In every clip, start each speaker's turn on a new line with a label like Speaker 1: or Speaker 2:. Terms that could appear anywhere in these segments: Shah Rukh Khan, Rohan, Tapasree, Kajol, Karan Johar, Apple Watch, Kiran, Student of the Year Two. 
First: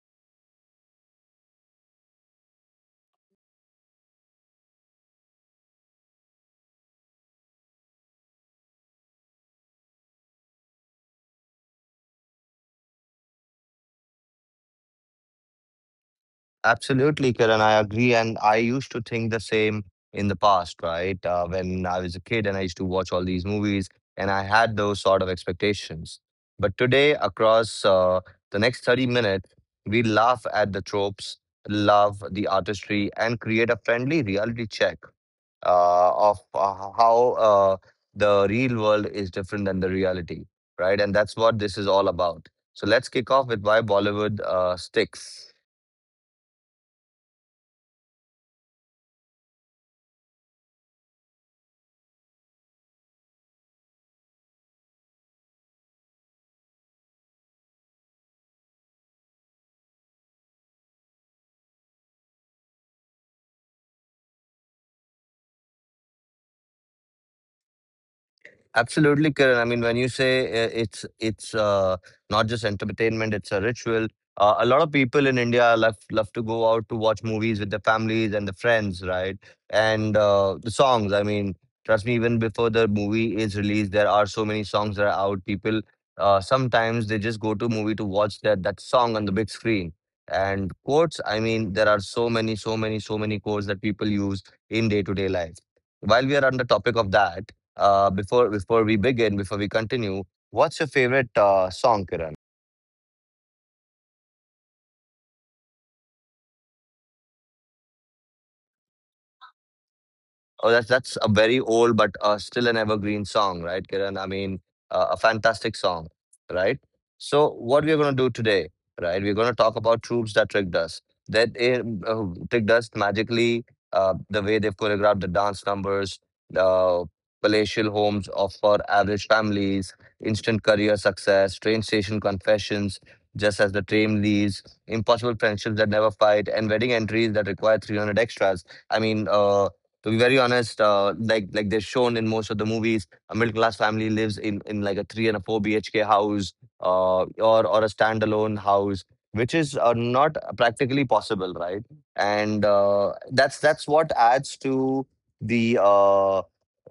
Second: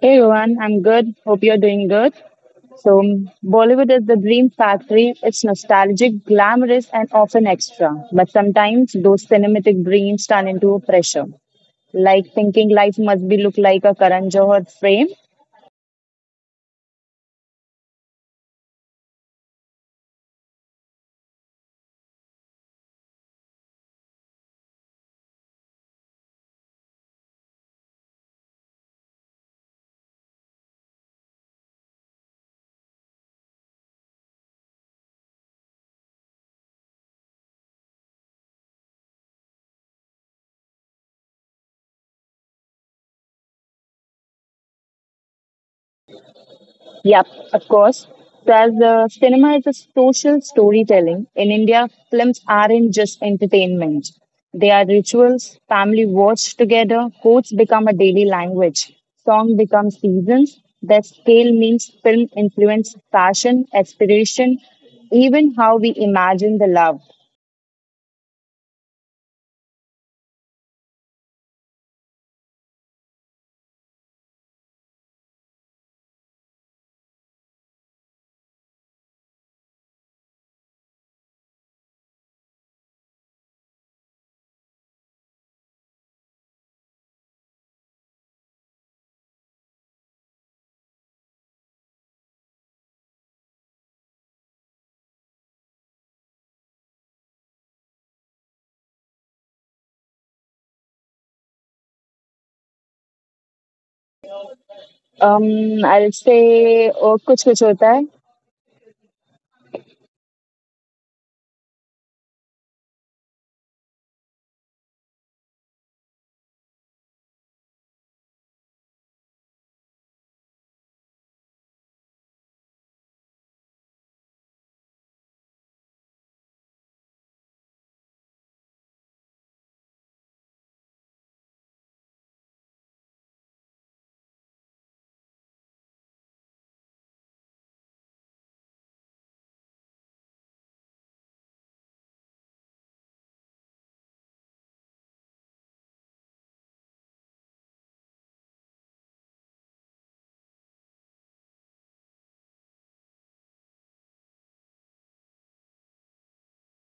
Speaker 1: Hey everyone, I'm good. Hope you're doing good. So, Bollywood is the dream factory. It's nostalgic, glamorous, and often extra. But sometimes those cinematic dreams turn into pressure. Like thinking life must be look like a Karan Johar frame.
Speaker 2: Absolutely, Kiran. I agree. And I used to think the same in the past, right? When I was a kid and I used to watch all these movies and I had those sort of expectations. But today, across the next 30 minutes, we laugh at the tropes, love the artistry, and create a friendly reality check of how the real world is different than the reality, right? And that's what this is all about. So let's kick off with why Bollywood sticks.
Speaker 1: Yep, of course. So as the cinema is a social storytelling, in India, films aren't just entertainment. They are rituals, family watch together, quotes become a daily language, song becomes seasons, their scale means film influence fashion, aspiration, even how we imagine the love.
Speaker 2: Absolutely, Kiran. I mean, when you say it's not just entertainment, it's a ritual. A lot of people in India love to go out to watch movies with their families and their friends, right? And the songs. I mean, trust me, even before the movie is released, there are so many songs that are out. People sometimes they just go to movie to watch that song on the big screen. And quotes. I mean, there are so many, so many, so many quotes that people use in day to day life. While we are on the topic of that. Before we begin, before we continue, what's your favorite song, Kiran?
Speaker 1: I'll say, oh, kuch kuch hota hai.
Speaker 2: Oh, that's a very old but still an evergreen song, right, Kiran? I mean, a fantastic song, right? So, what we're going to do today, right? We're going to talk about troops that tricked us, that uh, tricked us magically, the way they've choreographed the dance numbers, the palatial homes of for average families, instant career success, train station confessions, just as the train leaves, impossible friendships that never fight, and wedding entries that require 300 extras. I mean, to be very honest, like they're shown in most of the movies, a middle class family lives in like a three and a four BHK house, uh, or a standalone house, which is not practically possible, right? And that's what adds to the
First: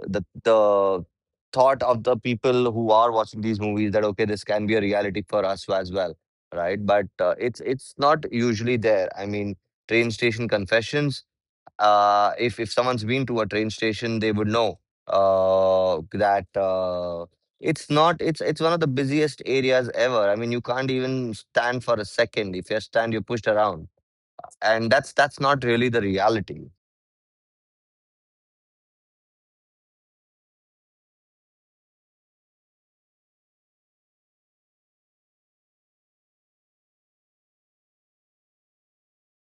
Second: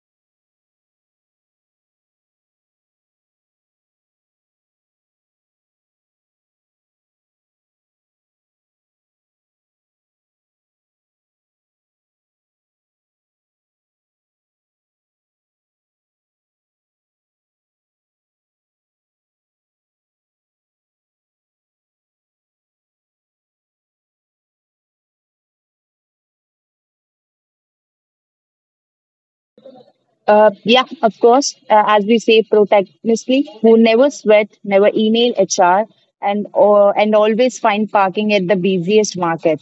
Speaker 2: the the thought of the people who are watching these movies that okay, this can be a reality for us as well, right? But it's not usually there. I mean, train station confessions if someone's been to a train station, they would know that it's not. It's one of the busiest areas ever. I mean, you can't even stand for a second. If you stand, you're pushed around, and that's not really the reality.
Speaker 1: Yeah, of course. As we say, protagonistly, who never sweat, never email HR, and or and always find parking at the busiest market.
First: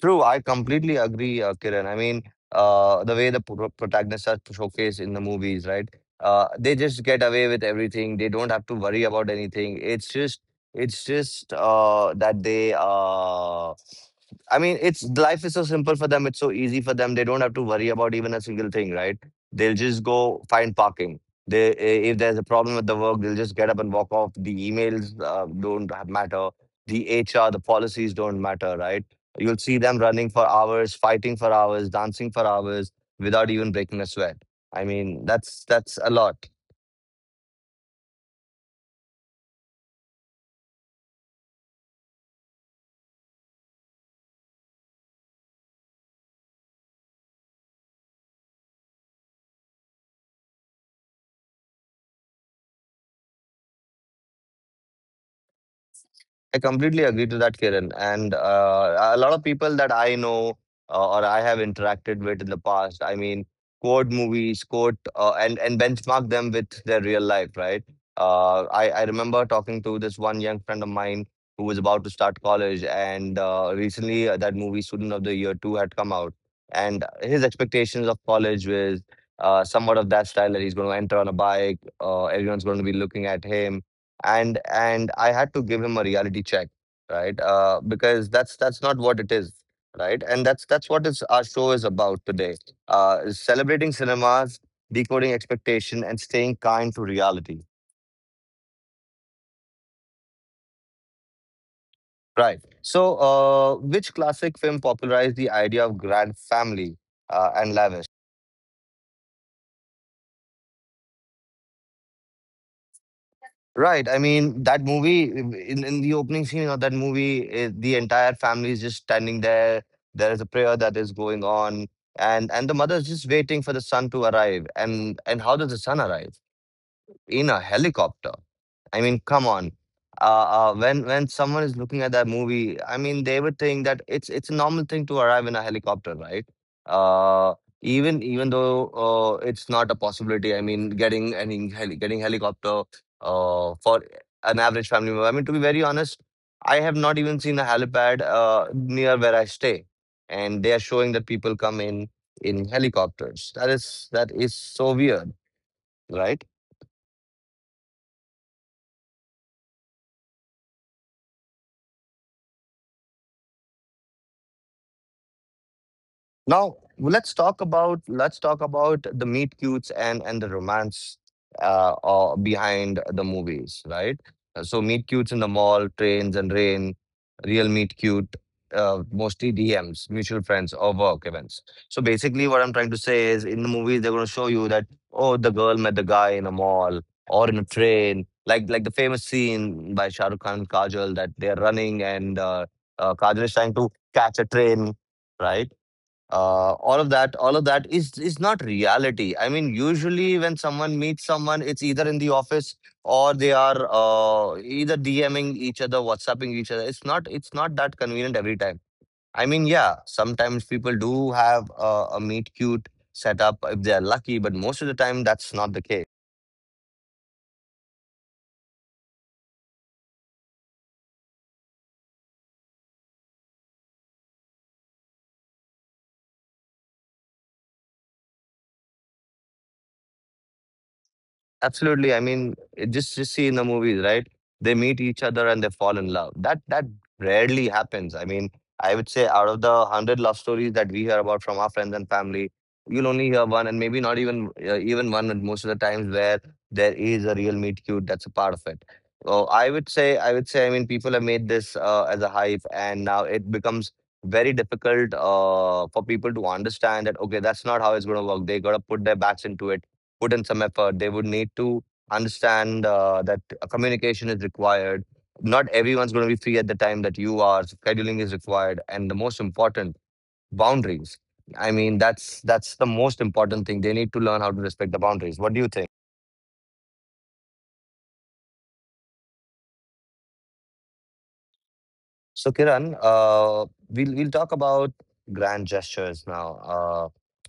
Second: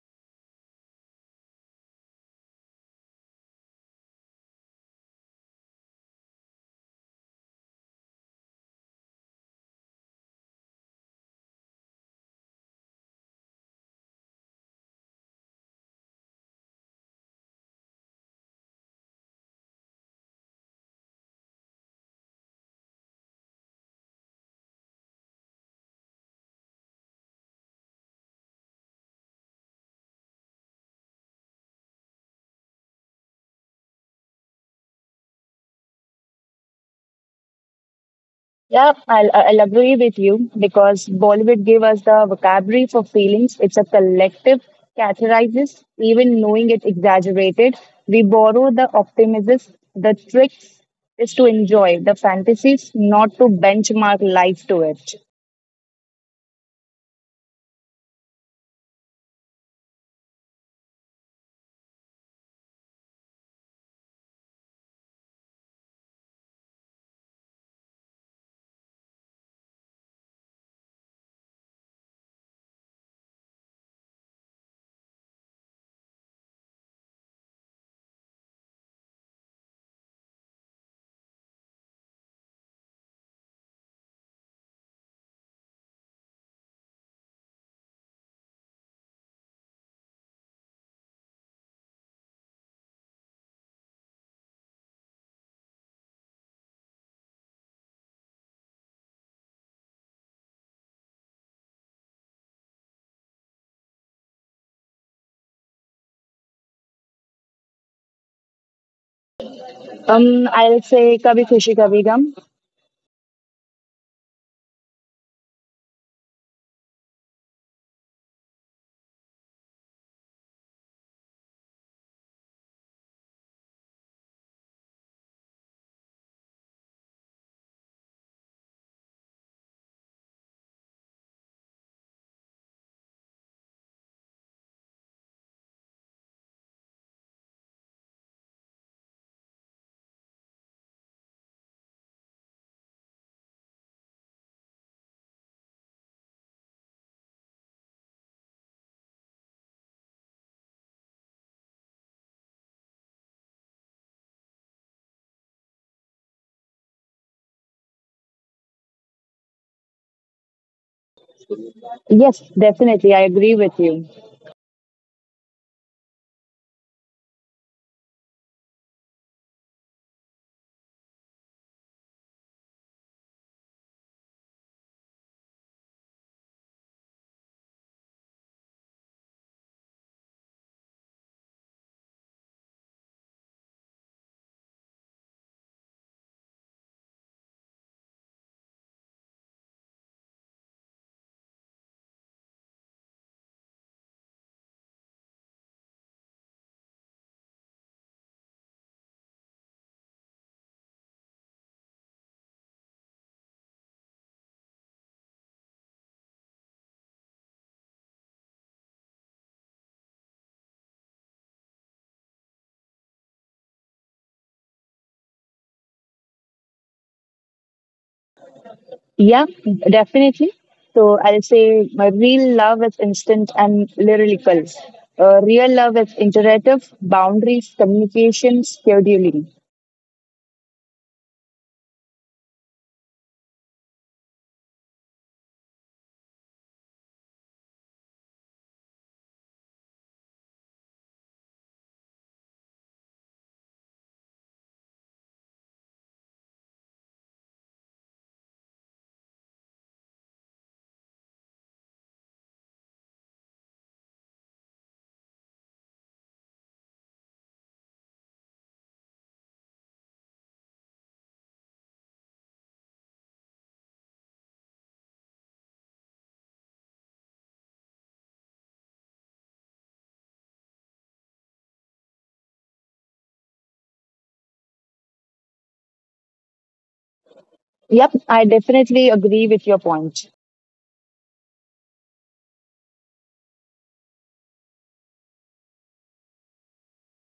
Speaker 2: True, I completely agree, Kiran. I mean, the way the protagonists are showcased in the movies, right? They just get away with everything. They don't have to worry about anything. It's just that they. I mean, it's life is so simple for them. It's so easy for them. They don't have to worry about even a single thing, right? They'll just go find parking. If there's a problem with the work, they'll just get up and walk off. The emails don't matter. The HR, the policies don't matter, right? You'll see them running for hours, fighting for hours, dancing for hours without even breaking a sweat. I mean, that's a lot.
Speaker 1: Yeah, I'll agree with you because Bollywood gave us the vocabulary for feelings. It's a collective categorizes, even knowing it exaggerated. We borrow the optimism. The trick is to enjoy the fantasies, not to benchmark life to it.
Speaker 2: I completely agree to that, Kiran. And a lot of people that I know or I have interacted with in the past, I mean, quote movies, quote, and benchmark them with their real life, right? I remember talking to this one young friend of mine who was about to start college, and recently that movie Student of the Year Two had come out, and his expectations of college was somewhat of that style that he's going to enter on a bike, everyone's going to be looking at him and I had to give him a reality check, right? Because that's not what it is, right? And that's what is our show is about today: is celebrating cinemas, decoding expectation, and staying kind to reality. Right. So, which classic film popularized the idea of grand family and lavish?
Speaker 1: I'll say Kabhi Khushi Kabhi Gum.
Speaker 2: Right. I mean, that movie in the opening scene of that movie, the entire family is just standing there. There is a prayer that is going on, and the mother is just waiting for the son to arrive. And how does the son arrive? In a helicopter. I mean, come on. When someone is looking at that movie, I mean, they would think that it's a normal thing to arrive in a helicopter, right? Uh, even though it's not a possibility. I mean, getting helicopter for an average family member. I mean, to be very honest, I have not even seen a helipad near where I stay, and they are showing that people come in helicopters. That is so weird, right?
Speaker 1: Yes, definitely. I agree with you.
Speaker 2: Now let's talk about the meet cutes and the romance behind the movies, right? So meet cutes in the mall, trains and rain, real meet cute, mostly DMs, mutual friends or work events. So basically, what I'm trying to say is, in the movies they're gonna show you that oh, the girl met the guy in a mall or in a train, like the famous scene by Shah Rukh Khan and Kajol that they're running and Kajol is trying to catch a train, right? All of that is not reality. I mean, usually when someone meets someone, it's either in the office or they are either dming each other, whatsapping each other. It's not that convenient every time. I mean, yeah, sometimes people do have a meet cute setup if they are lucky, but most of the time that's not the case.
Speaker 1: Yeah, definitely. So I'll say my real love is instant and lyrical. Real love is iterative, boundaries, communication, scheduling.
Speaker 2: Absolutely. I mean, just see in the movies, right? They meet each other and they fall in love. That rarely happens. I mean, I would say out of the hundred love stories that we hear about from our friends and family, you'll only hear one, and maybe not even one. And most of the times, where there is a real meet cute, that's a part of it. So I would say, I mean, people have made this as a hype, and now it becomes very difficult for people to understand that okay, that's not how it's going to work. They got to put their backs into it, put in some effort. They would need to understand that communication is required. Not everyone's going to be free at the time that you are. So scheduling is required, and the most important, boundaries. I mean, that's the most important thing. They need to learn how to respect the boundaries. What do you think?
Speaker 1: Yep, I definitely agree with your point.
Speaker 2: So Kiran, we'll talk about grand gestures now,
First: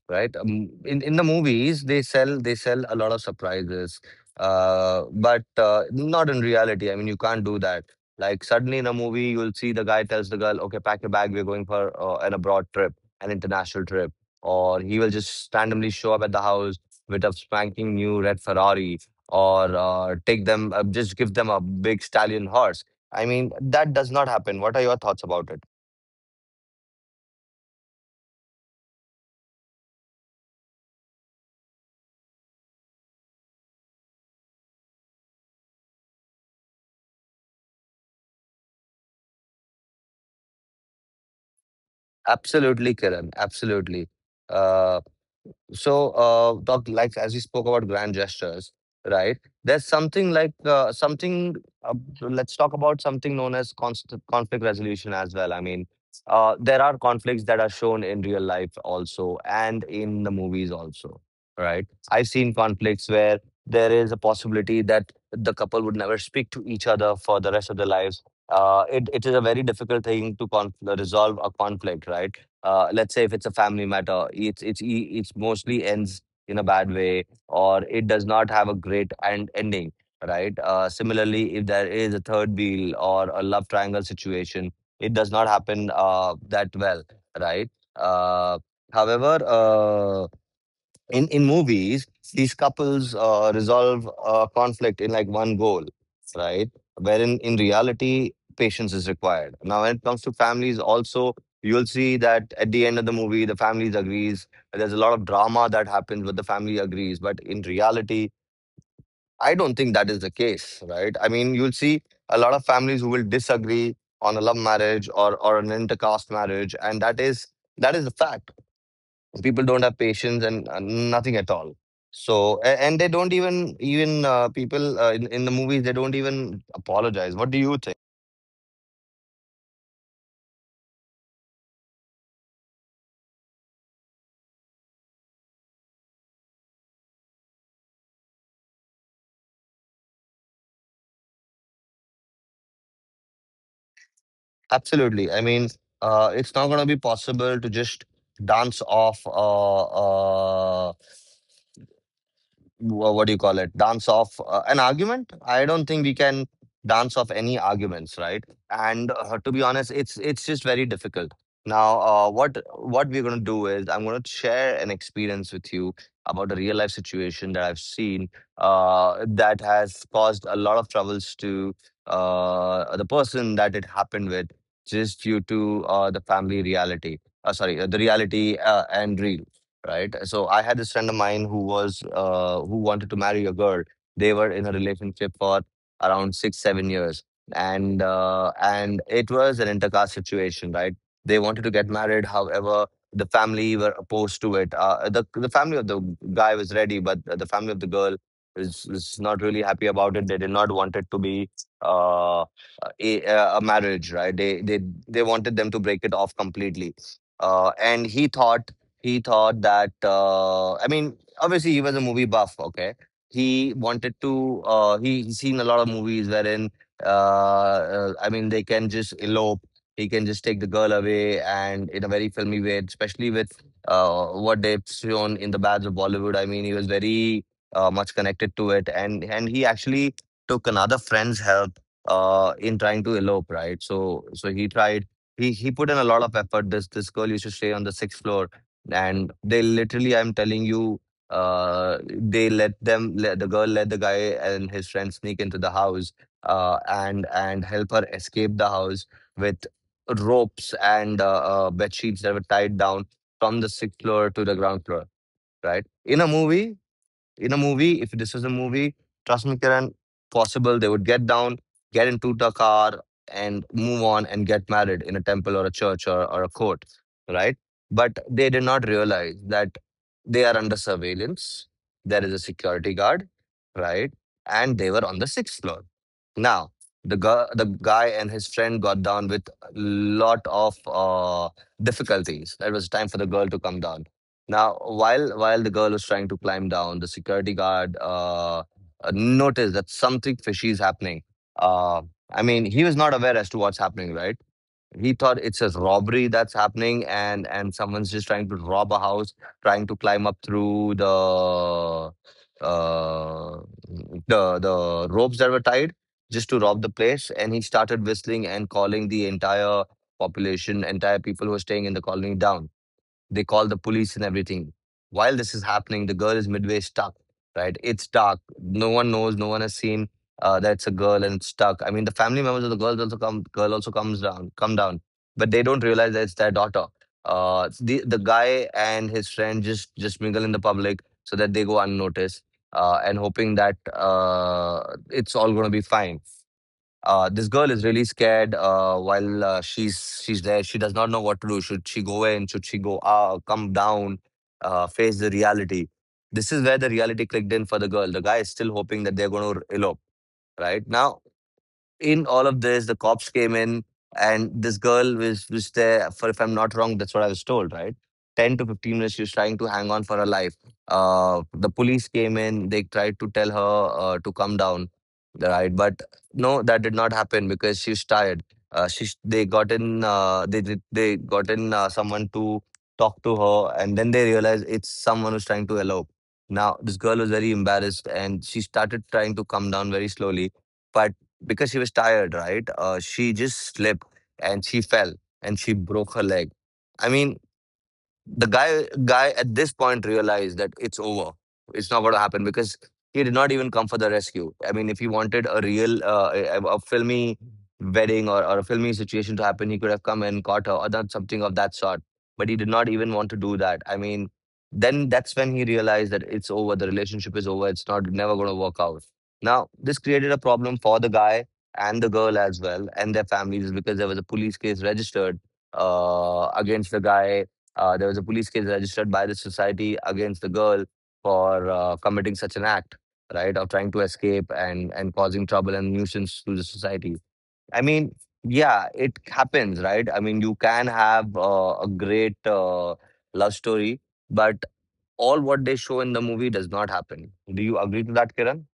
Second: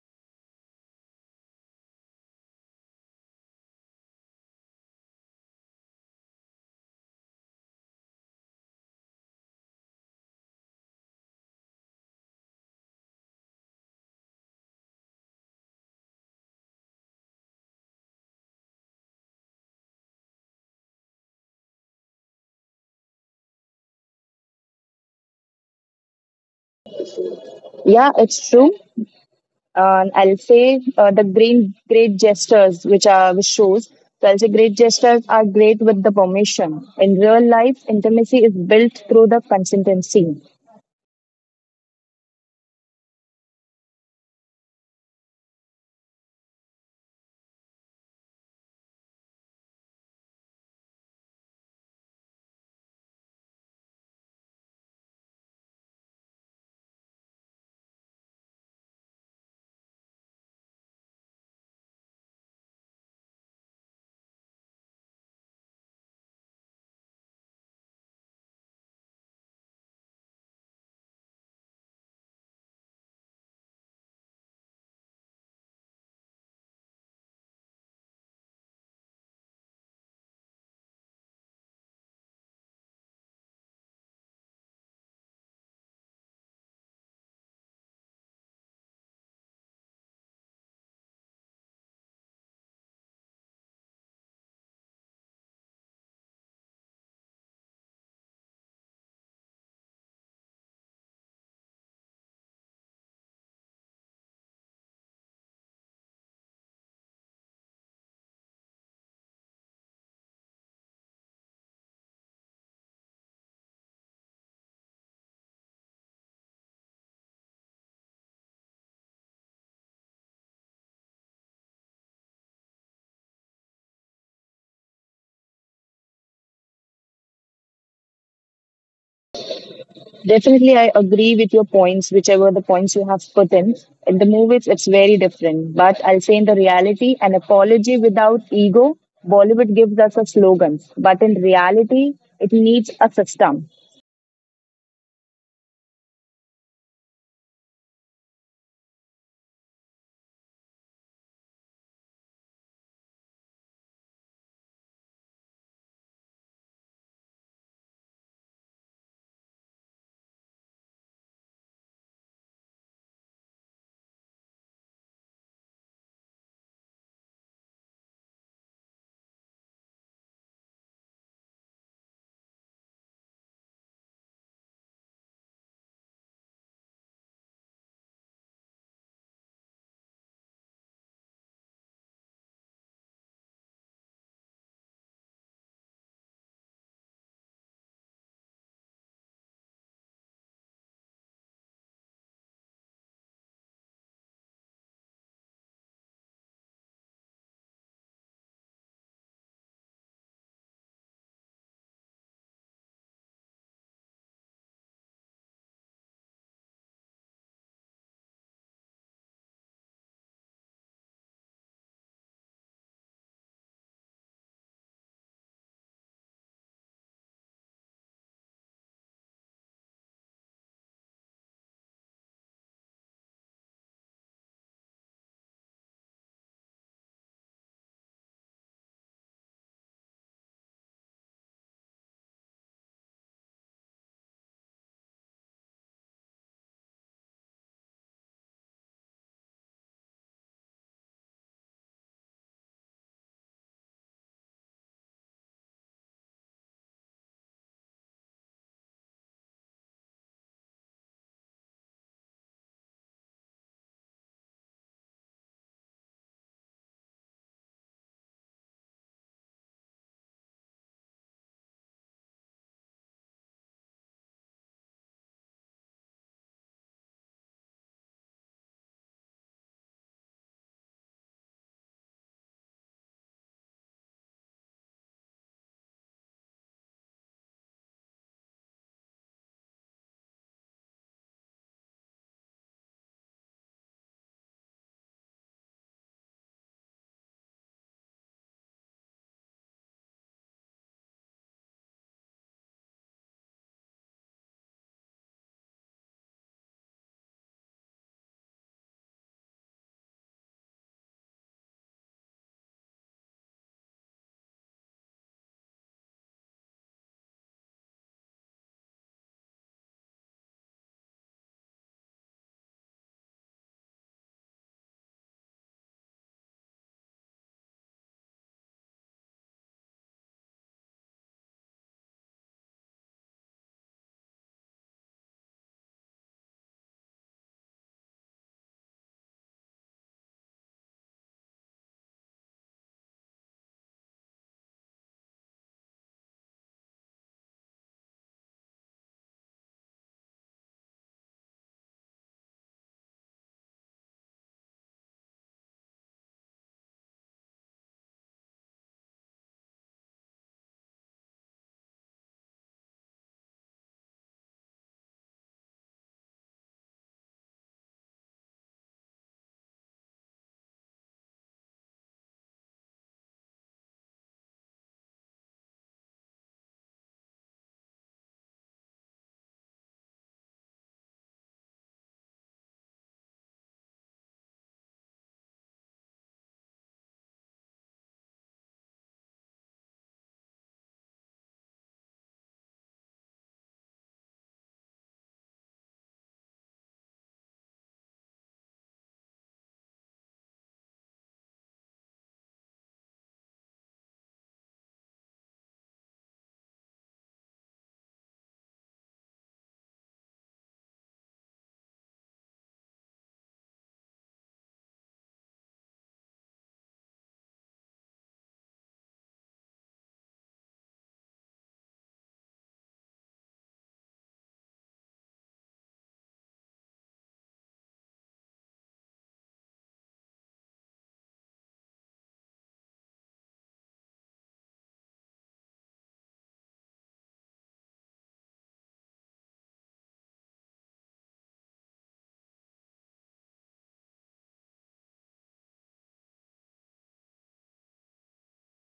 Speaker 2: right? In the movies, they sell a lot of surprises, but not in reality. I mean, you can't do that. Like suddenly in a movie, you'll see the guy tells the girl, "Okay, pack your bag. We're going for an abroad trip, an international trip," or he will just randomly show up at the house with a spanking new red Ferrari, or just give them a big stallion horse. I mean, that does not happen. What are your thoughts about it?
Speaker 1: Yeah, it's true. I'll say the green great gestures, which are which shows. So I'll say great gestures are great with the permission. In real life, intimacy is built through the consistency.
Speaker 2: Absolutely, Kiran. Absolutely. Uh, So, talk like as we spoke about grand gestures, right? There's something like something. Uh, let's talk about something known as const conflict resolution as well. I mean, there are conflicts that are shown in real life also, and in the movies also, right? I've seen conflicts where there is a possibility that the couple would never speak to each other for the rest of their lives. It is a very difficult thing to conf resolve a conflict, right? Let's say if it's a family matter, it's e- it's mostly ends in a bad way or it does not have a great ending, right? Similarly, if there is a third wheel or a love triangle situation, it does not happen that well, right? Uh, however, in movies, these couples resolve a conflict in like one goal, right? Wherein in reality, patience is required. Now when it comes to families also, you'll see that at the end of the movie the families agrees. There's a lot of drama that happens, but the family agrees. But in reality, I don't think that is the case, right? I mean, you'll see a lot of families who will disagree on a love marriage or an intercaste marriage, and that is a fact. People don't have patience and nothing at all. So and they don't even people in the movies, they don't even apologize. What do you think?
Speaker 1: Definitely, I agree with your points, whichever the points you have put in. In the movies, it's very different. But I'll say in the reality, an apology without ego, Bollywood gives us a slogan. But in reality, it needs a system.
Speaker 2: Absolutely. I mean, it's not going to be possible to just dance off what do you call it, dance off an argument. I don't think we can dance off any arguments, right? And to be honest, it's just very difficult. Now what we're going to do is I'm going to share an experience with you about a real life situation that I've seen, that has caused a lot of troubles to the person that it happened with, just due to the reality and real, right? So I had this friend of mine who was who wanted to marry a girl. They were in a relationship for around 6, 7 years, and it was an intercaste situation, right? They wanted to get married, however, the family were opposed to it. The family of the guy was ready, but the family of the girl was not really happy about it. They did not want it to be Uh, a marriage, right? They wanted them to break it off completely. And he thought that I mean, obviously he was a movie buff. Okay, he wanted to. He's seen a lot of movies wherein I mean, they can just elope. He can just take the girl away, and in a very filmy way, especially with what they've shown in the Bads of Bollywood. I mean, he was very much connected to it, and he actually took another friend's help in trying to elope, right? So so he tried he put in a lot of effort. This girl used to stay on the 6th floor, and they literally, I'm telling you, let the guy and his friend sneak into the house, and help her escape the house with ropes and bed sheets that were tied down from the 6th floor to the ground floor, right? In a movie, if this was a movie, trust me, Kiran, possible they would get down, get into the car, and move on and get married in a temple or a church or a court, right? But they did not realize that they are under surveillance. There is a security guard, right? And they were on the 6th floor. Now, the guy and his friend got down with a lot of difficulties. It was time for the girl to come down. Now, while the girl was trying to climb down, the security guard noticed that something fishy is happening. Uh, I mean, he was not aware as to what's happening, right? He thought it's a robbery that's happening and someone's just trying to rob a house, trying to climb up through the uh the ropes that were tied just to rob the place. And he started whistling and calling the entire population, entire people who were staying in the colony down. They call the police and everything. While this is happening, the girl is midway stuck, right? It's dark. No one knows. No one has seen that it's a girl and it's stuck. I mean, the family members of the girls also come. Girl also comes down, come down, but they don't realize that it's their daughter. The guy and his friend just mingle in the public so that they go unnoticed, and hoping that it's all going to be fine. This girl is really scared while she's there. She does not know what to do. Should she go in, should she go out, come down, face the reality? This is where the reality clicked in for the girl. The guy is still hoping that they're going to elope. Right now, in all of this, the cops came in, and this girl was there for, if I'm not wrong, that's what I was told, right, 10 to 15 minutes. She was trying to hang on for her life. The police came in. They tried to tell her to come down, right? But no, that did not happen because she's tired. She they got in they did- they got in someone to talk to her, and then they realized it's someone who's trying to elope. Now this girl was very embarrassed, and she started trying to come down very slowly, but because she was tired, right? She just slipped and she fell and she broke her leg. I mean, the guy at this point realized that it's over. It's not going to happen because he did not even come for the rescue. I mean, if he wanted a real a filmy wedding or a filmy situation to happen, he could have come and caught her or done something of that sort. But he did not even want to do that. I mean, then that's when he realized that it's over. The relationship is over. It's not never going to work out. Now, this created a problem for the guy and the girl as well and their families because there was a police case registered against the guy. There was a police case registered by the society against the girl for committing such an act, right, of trying to escape and causing trouble and nuisance to the society. I mean, yeah, it happens, right? I mean, you can have a great love story, but all what they show in the movie does not happen. Do you agree to that, Kiran?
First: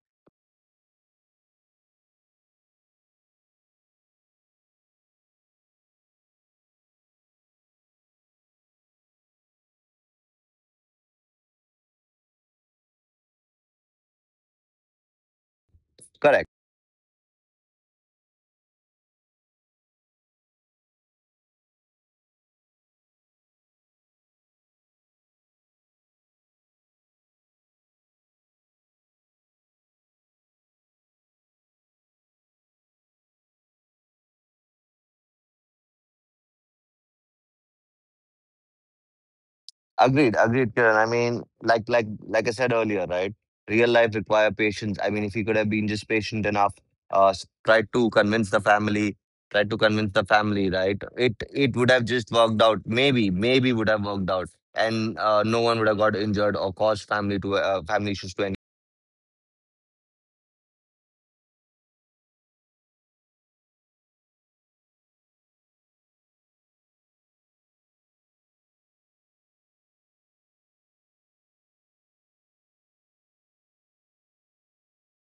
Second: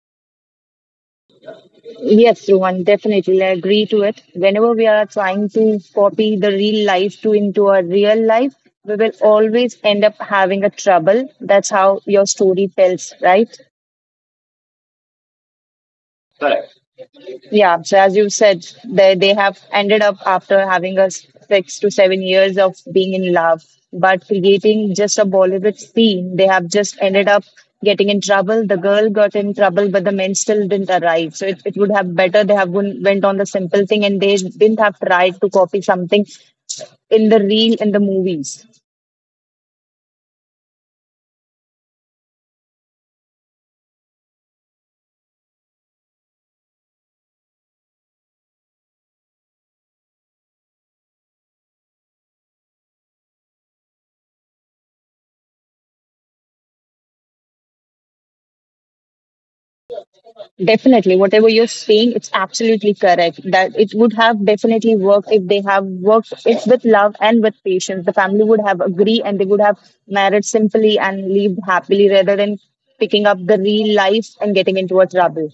Speaker 1: Yes, Rohan, definitely. I agree to it. Whenever we are trying to copy the real life to into our real life, we will always end up having a trouble. That's how your story tells, right?
Speaker 2: Correct.
Speaker 1: Correct. Yeah, so as you said, they have ended up after having a 6 to 7 years of being in love, but creating just a Bollywood scene, they have just ended up getting in trouble. The girl got in trouble, but the men still didn't arrive. So it would have better they have went on the simple thing and they didn't have tried to copy something in the real in the movies.
Speaker 2: Agreed, agreed, Kiran. I mean, like I said earlier, right? Real life require patience. I mean, if he could have been just patient enough, tried to convince the family, tried to convince the family, right? It would have just worked out. Maybe, maybe would have worked out, and no one would have got injured or caused family to family issues to.
Speaker 1: Definitely, whatever you're saying, it's absolutely correct. That it would have definitely worked if they have worked it with love and with patience. The family would have agreed and they would have married simply and lived happily rather than picking up the real life and getting into a trouble.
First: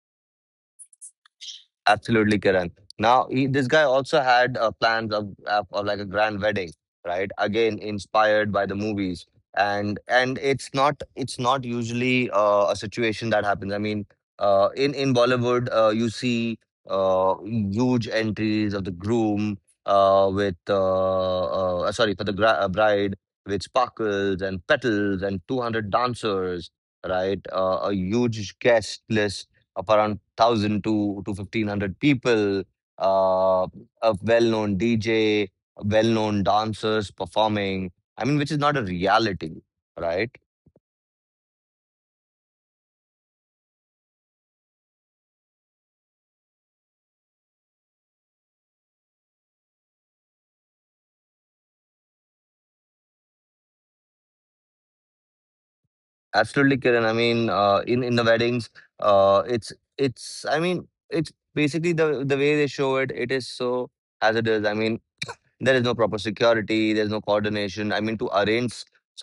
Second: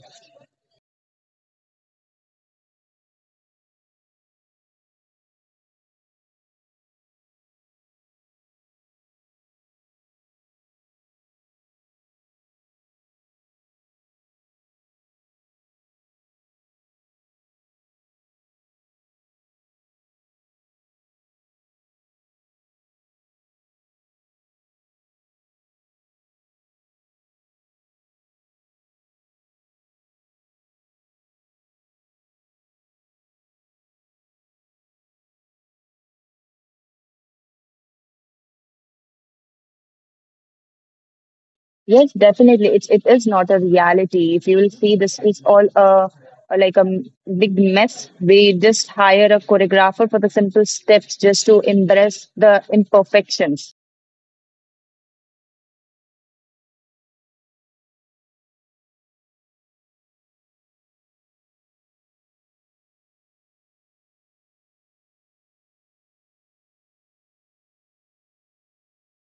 Speaker 2: Absolutely, Kiran. Now, he, this guy also had plans of, of like a grand wedding, right? Again, inspired by the movies, and it's not usually a situation that happens. I mean, in Bollywood, you see huge entries of the groom with sorry for the gra bride, with sparkles and petals and 200 dancers, right? A huge guest list of around 1,000 to 1,500 people, uh, a well-known DJ, well-known dancers performing. I mean, which is not a reality, right?
Speaker 1: Yes, definitely, it is not a reality. If you will see, this is all a like a big mess. We just hire a choreographer for the simple steps just to embrace the imperfections.
Speaker 2: Absolutely, Kiran. I mean, in the weddings, it's it's. I mean, it's basically the way they show it. It is so hazardous. I mean, there is no proper security, there's no coordination. I mean, to arrange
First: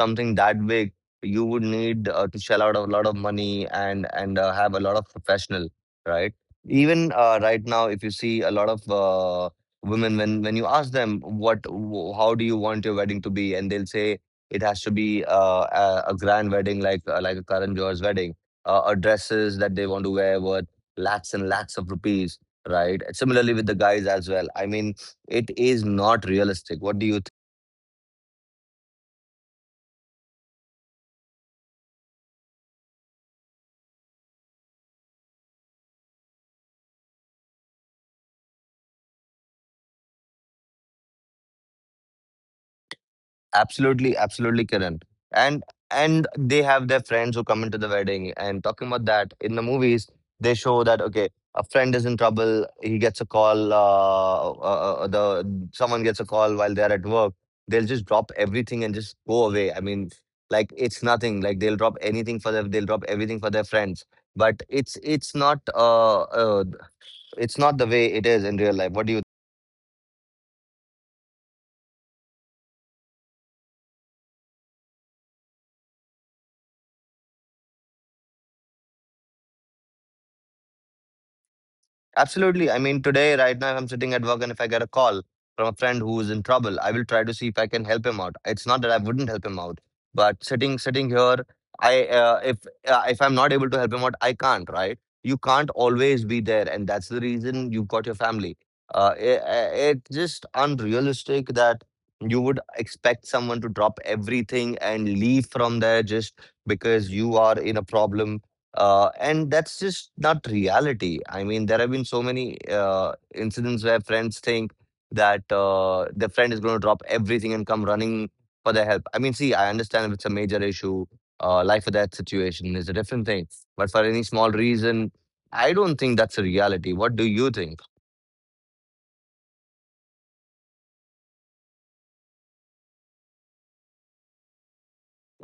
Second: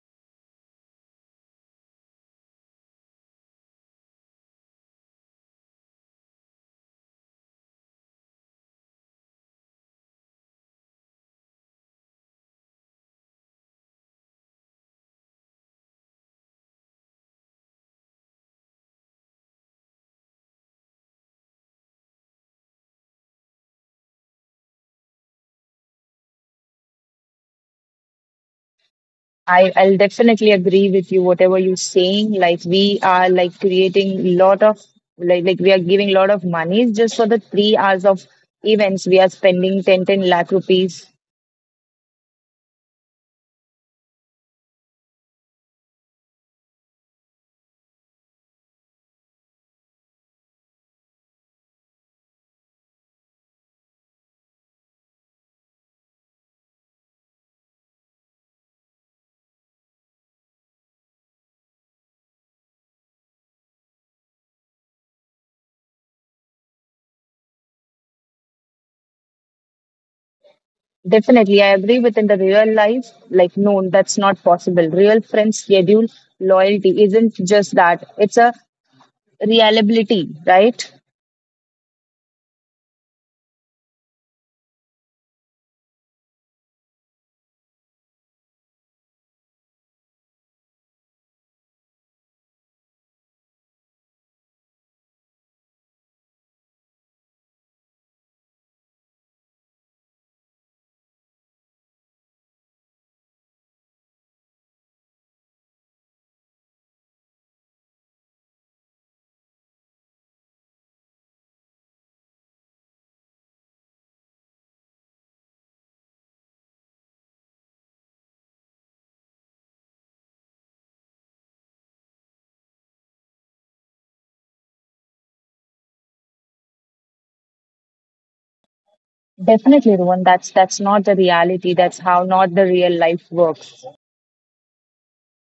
Speaker 2: something that big, you would need to shell out a lot of money and have a lot of professional, right? Even right now, if you see a lot of women, when you ask them how do you want your wedding to be, and they'll say it has to be a grand wedding like a Karan Johar's wedding, or dresses that they want to wear worth lakhs and lakhs of rupees, right? Similarly with the guys as well. I mean, it is not realistic. What do you think?
Speaker 1: I'll definitely agree with you, whatever you're saying. Like we are like creating lot of like we are giving lot of monies just for the 3 hours of events. We are spending ten lakh rupees.
Speaker 2: Absolutely, absolutely, Kiran. and and they have their friends who come into the wedding. And talking about that, in the movies they show that okay, a friend is in trouble, he gets a call, the someone gets a call while they're at work, they'll just drop everything and just go away. I mean, like it's nothing, like they'll drop anything for their, they'll drop everything for their friends. But it's it's not the way it is in real life. What do you.
Speaker 1: Definitely, I agree with in the real life, like no, that's not possible. Real friends schedule loyalty isn't just that. It's a reliability, right?
Speaker 2: Absolutely. I mean, today, right now, I'm sitting at work, and if I get a call from a friend who is in trouble, I will try to see if I can help him out. It's not that I wouldn't help him out, but sitting here, I if I'm not able to help him out, I can't. Right? You can't always be there, and that's the reason you've got your family. Uh, it, it's just unrealistic that you would expect someone to drop everything and leave from there just because you are in a problem, and that's just not reality. I mean, there have been so many incidents where friends think that their friend is going to drop everything and come running for their help. I mean, see, I understand if it's a major issue. Life or death situation is a different thing. But for any small reason, I don't think that's a reality. What do you think?
Speaker 1: Definitely, Rohan. That's not the reality. That's how not the real life works.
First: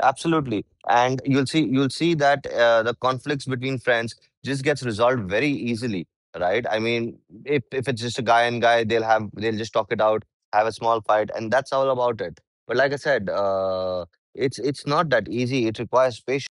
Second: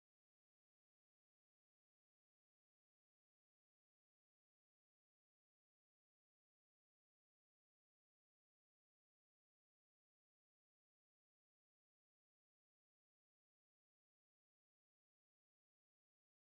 Speaker 2: Absolutely. And you'll see that the conflicts between friends just gets resolved very easily, right? I mean, if it's just a guy and guy, they'll just talk it out, have a small fight, and that's all about it. But like I said, it's not that easy. It requires patience.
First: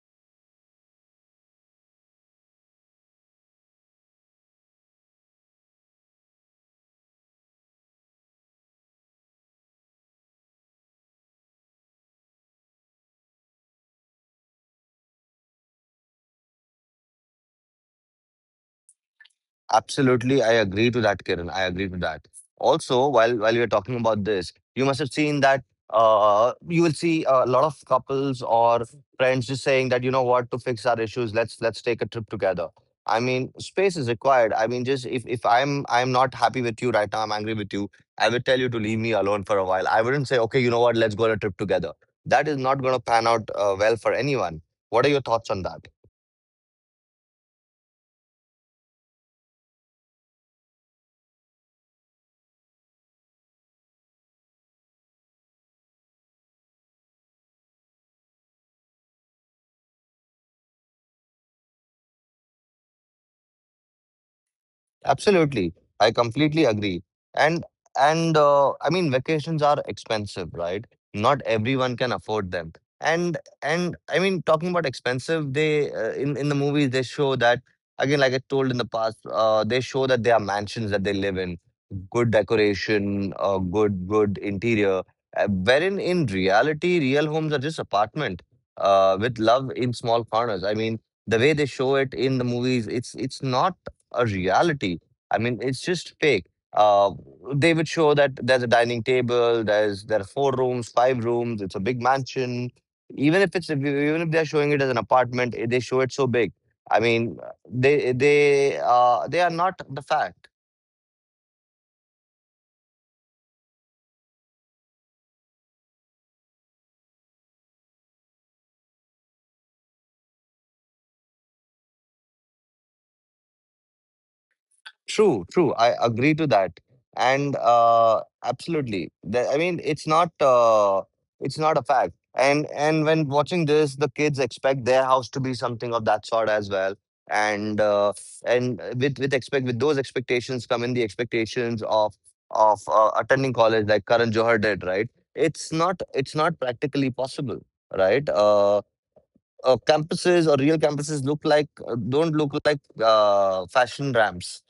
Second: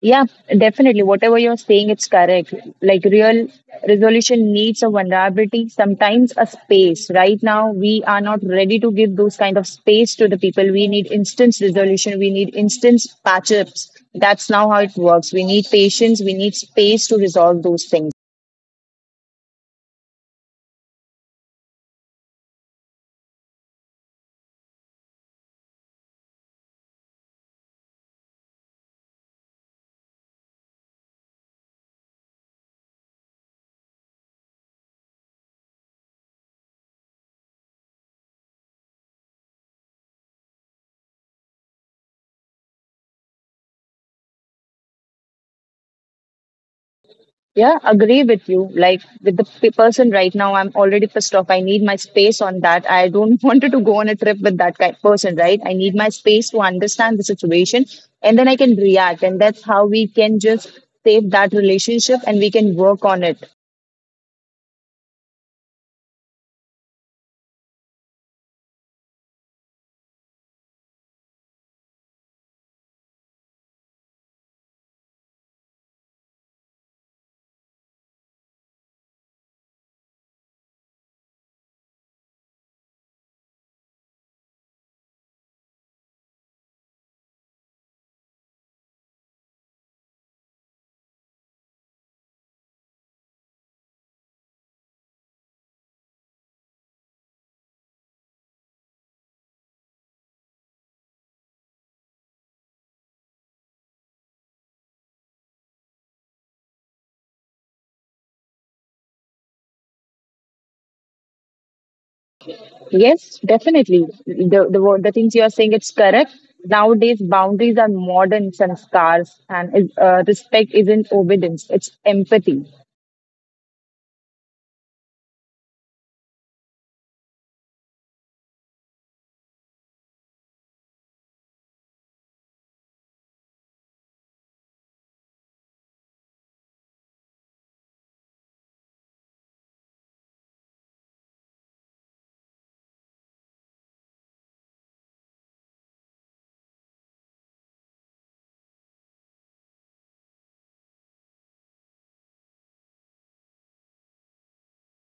Speaker 1: Yeah, definitely. Whatever you're saying, it's correct. Like real resolution needs a vulnerability, sometimes a space. Right now, we are not ready to give those kind of space to the people. We need instant resolution. We need instant patch ups. That's now how it works. We need patience. We need space to resolve those things.
Speaker 2: Absolutely, I agree to that, Kiran. I agree to that. Also, while we are talking about this, you must have seen that you will see a lot of couples or friends just saying that, you know what, to fix our issues, let's take a trip together. I mean, space is required. I mean, just if I'm not happy with you right now, I'm angry with you. I would tell you to leave me alone for a while. I wouldn't say, okay, you know what, let's go on a trip together. That is not going to pan out well for anyone. What are your thoughts on that?
Speaker 1: Yeah, agree with you. Like with the person right now, I'm already pissed off. I need my space on that. I don't want to go on a trip with that kind person, right? I need my space to understand the situation and then I can react. And that's how we can just save that relationship and we can work on it.
Speaker 2: Absolutely. I completely agree. And and I mean vacations are expensive, right? Not everyone can afford them. And I mean talking about expensive, they in the movies they show that again like I told in the past, they show that there are mansions that they live in, good decoration, good interior. Wherein in reality, real homes are just apartment with love in small corners. I mean the way they show it in the movies, it's not a reality. I mean, it's just fake. Uh, they would show that there's a dining table, there are four rooms, five rooms, it's a big mansion. Even if they're showing it as an apartment, they show it so big. I mean, they are not the fact.
Speaker 1: Yes, definitely. The, the things you are saying, it's correct. Nowadays, boundaries are modern sanskars and respect isn't obedience, it's empathy.
Speaker 2: True, true. I agree to that. And absolutely. I mean, it's not a fact. And when watching this, the kids expect their house to be something of that sort as well. And uh, and with those expectations come in the expectations of attending college like Karan Johar did, right? It's not practically possible, right? Campuses or real campuses look like don't look like fashion ramps.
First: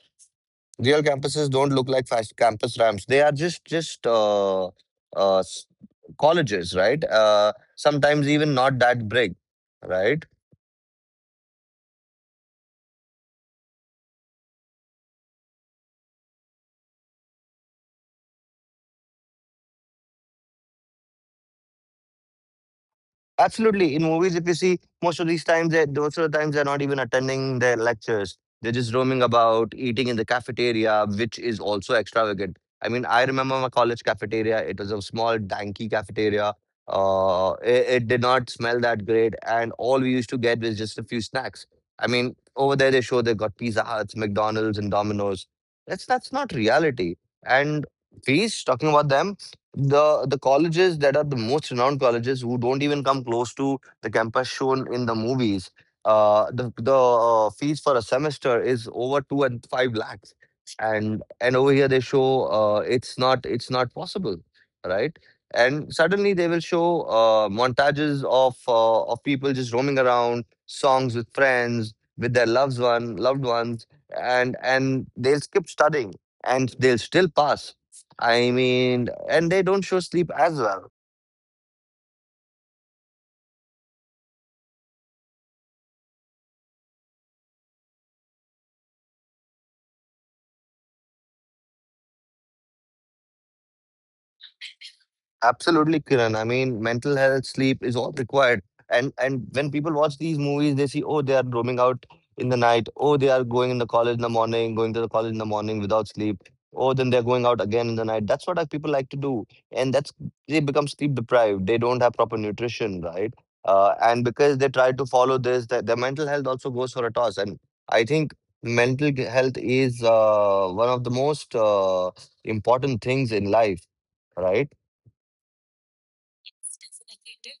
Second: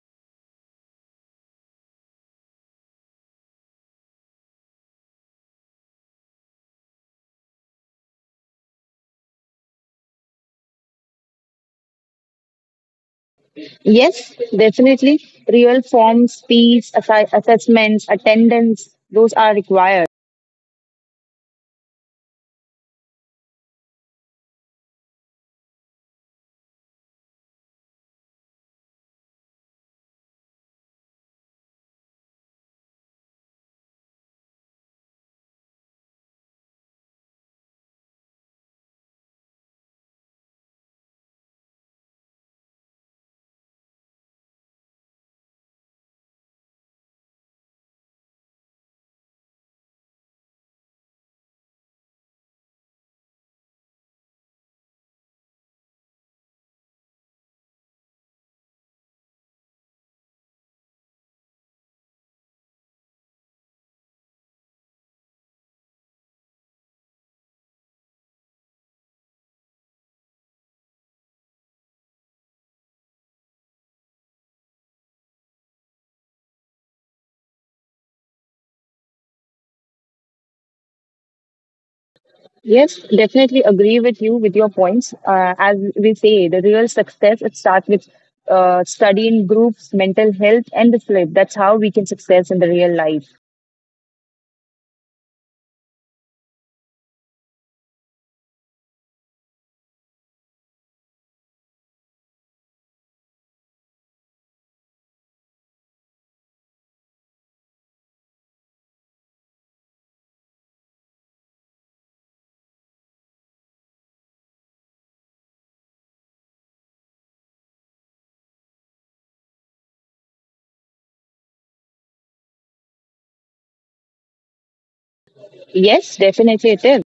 Speaker 2: Real campuses don't look like campus ramps. They are just uh, s- colleges, right? Sometimes even not that big, right?
Speaker 1: Yes, definitely. Real forms, speech, assessments, attendance, those are required.
Speaker 2: Absolutely. In movies, if you see, most of these times, they most of the times, they're not even attending their lectures. They're just roaming about, eating in the cafeteria, which is also extravagant. I mean, I remember my college cafeteria. It was a small, danky cafeteria. It did not smell that great, and all we used to get was just a few snacks. I mean, over there they show they got Pizza Huts, McDonald's, and Domino's. That's not reality. And fees, talking about them, the colleges that are the most renowned colleges who don't even come close to the campus shown in the movies, the fees for a semester is over 2 and 5 lakhs, and over here they show, it's not possible, right? And suddenly they will show montages of people just roaming around, songs with friends with their loved ones, and they'll skip studying and they'll still pass. I mean, and they don't show sleep as well.
Speaker 1: Yes, definitely agree with you with your points. As we say, the real success it starts with study in groups, mental health, and the sleep. That's how we can success in the real life.
Speaker 2: Absolutely, Kiran. I mean, mental health, sleep is all required. And when people watch these movies, they see, oh, they are roaming out in the night. Oh, they are going in the college in the morning, going to the college in the morning without sleep. Oh, then they're going out again in the night. That's what our people like to do, and that's they become sleep deprived. They don't have proper nutrition, right? And because they try to follow this, that their mental health also goes for a toss. And I think health is one of the most important things in life, right?
Speaker 1: Yes, definitely it is.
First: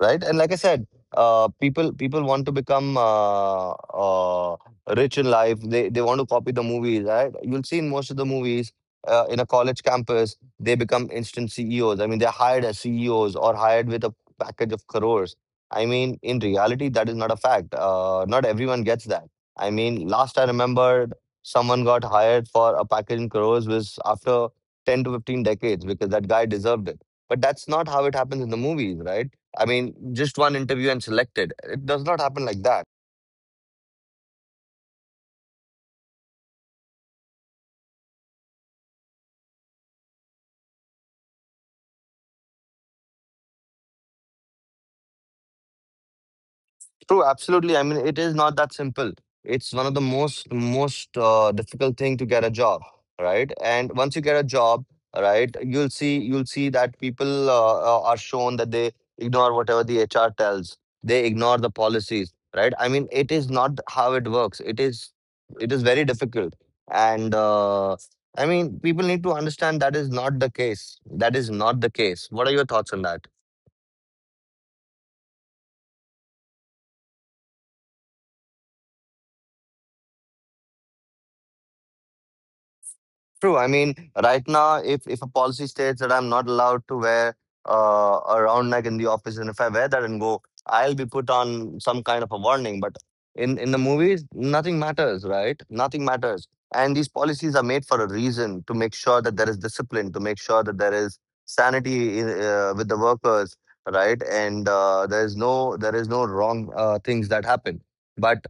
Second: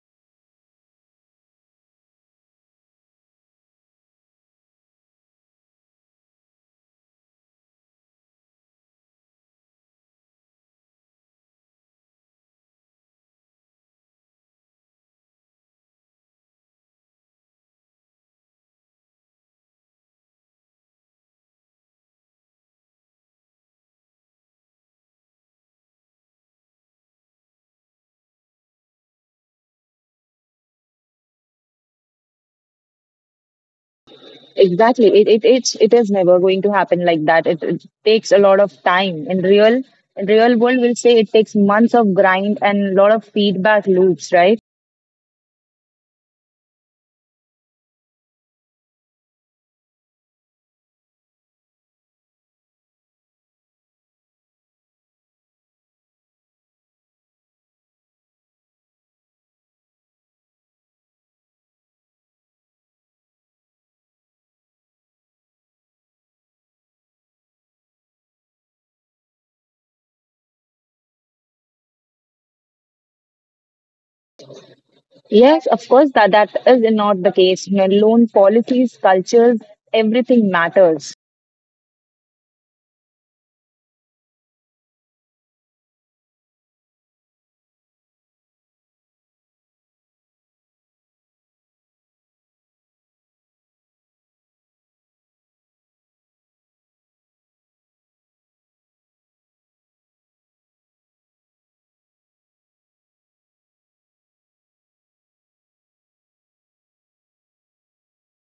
Speaker 2: Right? And like I said, people want to become rich in life. They want to copy the movies, right? You'll see in most of the movies in a college campus, they become instant CEOs. I mean, they're hired as CEOs or hired with a package of crores. I mean, in reality, that is not a fact. Not everyone gets that. I mean, last I remembered, someone got hired for a package in crores was after 10 to 15 decades because that guy deserved it. But that's not how it happens in the movies, right? I mean, just one interview and selected. It does not happen like that.
Speaker 1: Exactly, it is never going to happen like that. It takes a lot of time in real world. We'll say it takes months of grind and a lot of feedback loops, right?
Speaker 2: True, absolutely. I mean, it is not that simple. It's one of the most difficult thing to get a job, right? And once you get a job, right, you'll see that people are shown that they ignore whatever the HR tells. They ignore the policies, right? I mean, it is not how it works. It is very difficult, and I mean, people need to understand that is not the case. That is not the case. What are your thoughts on that?
Speaker 1: Yes, of course, that is not the case. You know, loan policies, cultures, everything matters.
Speaker 2: True. I mean, right now, if a policy states that I'm not allowed to wear a round neck in the office, and if I wear that and go, I'll be put on some kind of a warning. But in the movies, nothing matters, right? Nothing matters. And these policies are made for a reason to make sure that there is discipline, to make sure that there is sanity in, with the workers, right? And there is no wrong things that happen. But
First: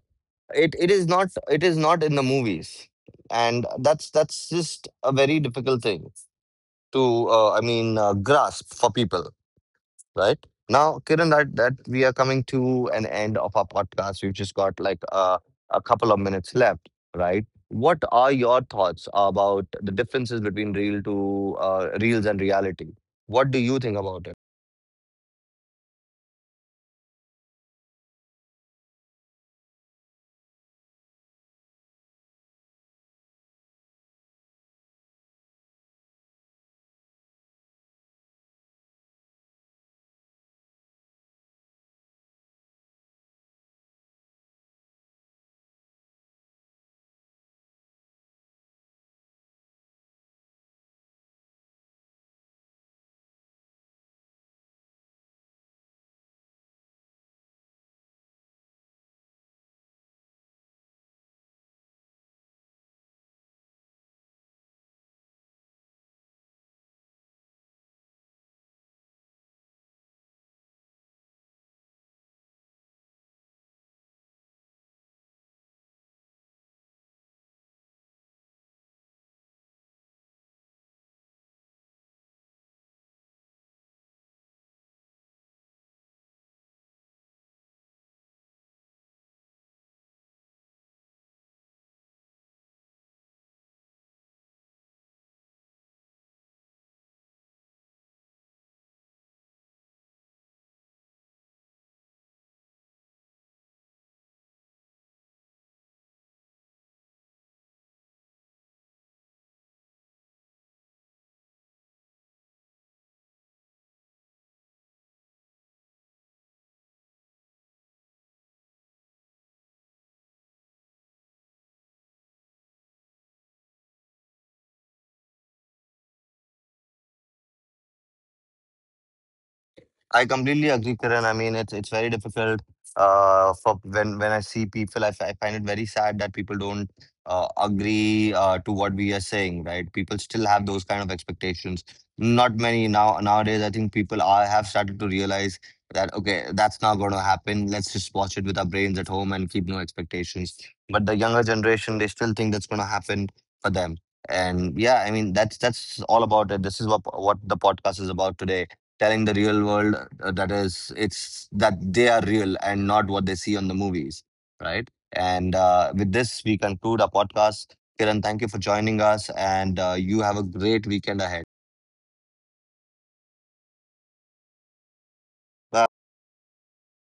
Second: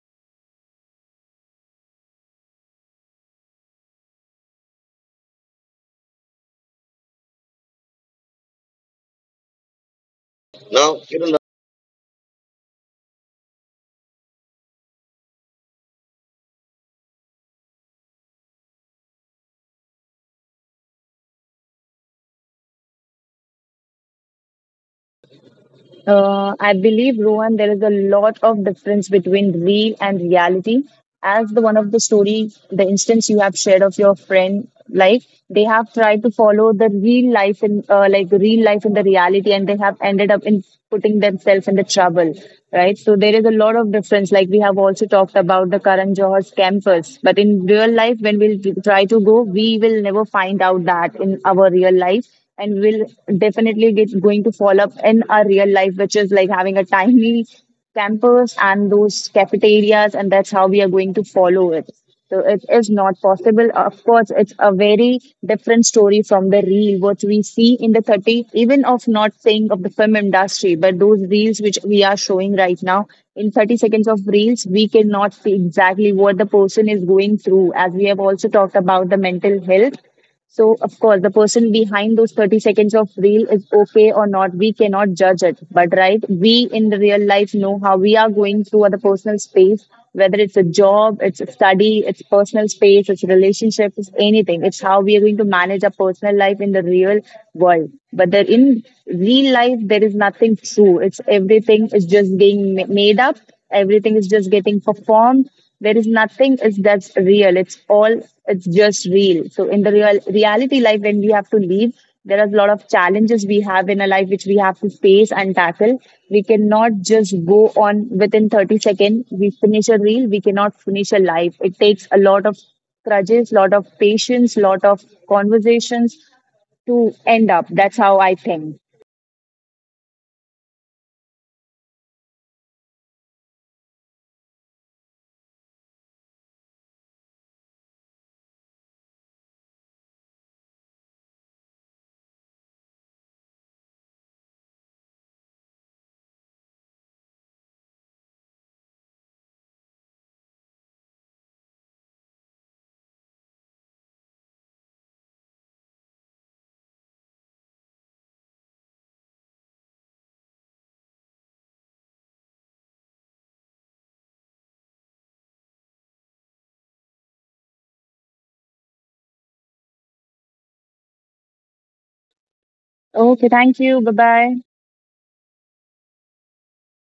Speaker 2: it is not in the movies, and that's just a very difficult thing to grasp for people. Right
Speaker 1: Now,
Speaker 2: now, Kiran, that we are coming to an end of our podcast, we've just got like a couple of minutes left, right? What are your thoughts about the differences between real to reels and reality? What do you think about it?
Speaker 1: I believe, Rohan, there is a lot of difference between real and reality. As the one of the story, the instance you have shared of your friend life, they have tried to follow the real life in, like real life in the reality, and they have ended up in putting themselves in the trouble, right? So there is a lot of difference. Like we have also talked about the Karan Johar's campus, but in real life, when we'll try to go, we will never find out that in our real life and will definitely get going to fall up in our real life, which is like having a tiny campus and those cafeterias, and that's how we are going to follow it. So it is not possible. Of course, it's a very different story from the real what we see in the 30, even of not saying of the film industry, but those reels which we are showing right now in 30 seconds of reels, we cannot see exactly what the person is going through. As we have also talked about the mental health, so, of course, the person behind those 30 seconds of reel is okay or not. We cannot judge it. But, right, we in the real life know how we are going through other personal space, whether it's a job, it's a study, it's personal space, it's relationship, it's anything. It's how we are going to manage our personal life in the real world. But the, in real life, there is nothing true. It's everything is just being made up. Everything is just getting performed. There is nothing is that's real. It's all, it's just real. So in the real reality life when we have to leave, there are a lot of challenges we have in a life which we have to face and tackle. We cannot just go on within 30 seconds. We finish a reel, we cannot finish a life. It takes a lot of grudges, lot of patience, lot of conversations to end up. That's how I think.
Speaker 2: I completely agree, Kiran. I mean, it's very difficult. For when I see people, I I find it very sad that people don't agree to what we are saying. Right? People still have those kind of expectations. Not many now nowadays. I think people are have started to realize that okay, that's not going to happen. Let's just watch it with our brains at home and keep no expectations. But the younger generation, they still think that's going to happen for them. And yeah, I mean, that's all about it. This is what the podcast is about today, telling the real world that is it's that they are real and not what they see on the movies, right? And with this we conclude our podcast, Kiran. Thank you for joining us, and you have a great weekend ahead.
Speaker 1: Okay, thank you, bye bye.
Speaker 2: Bye.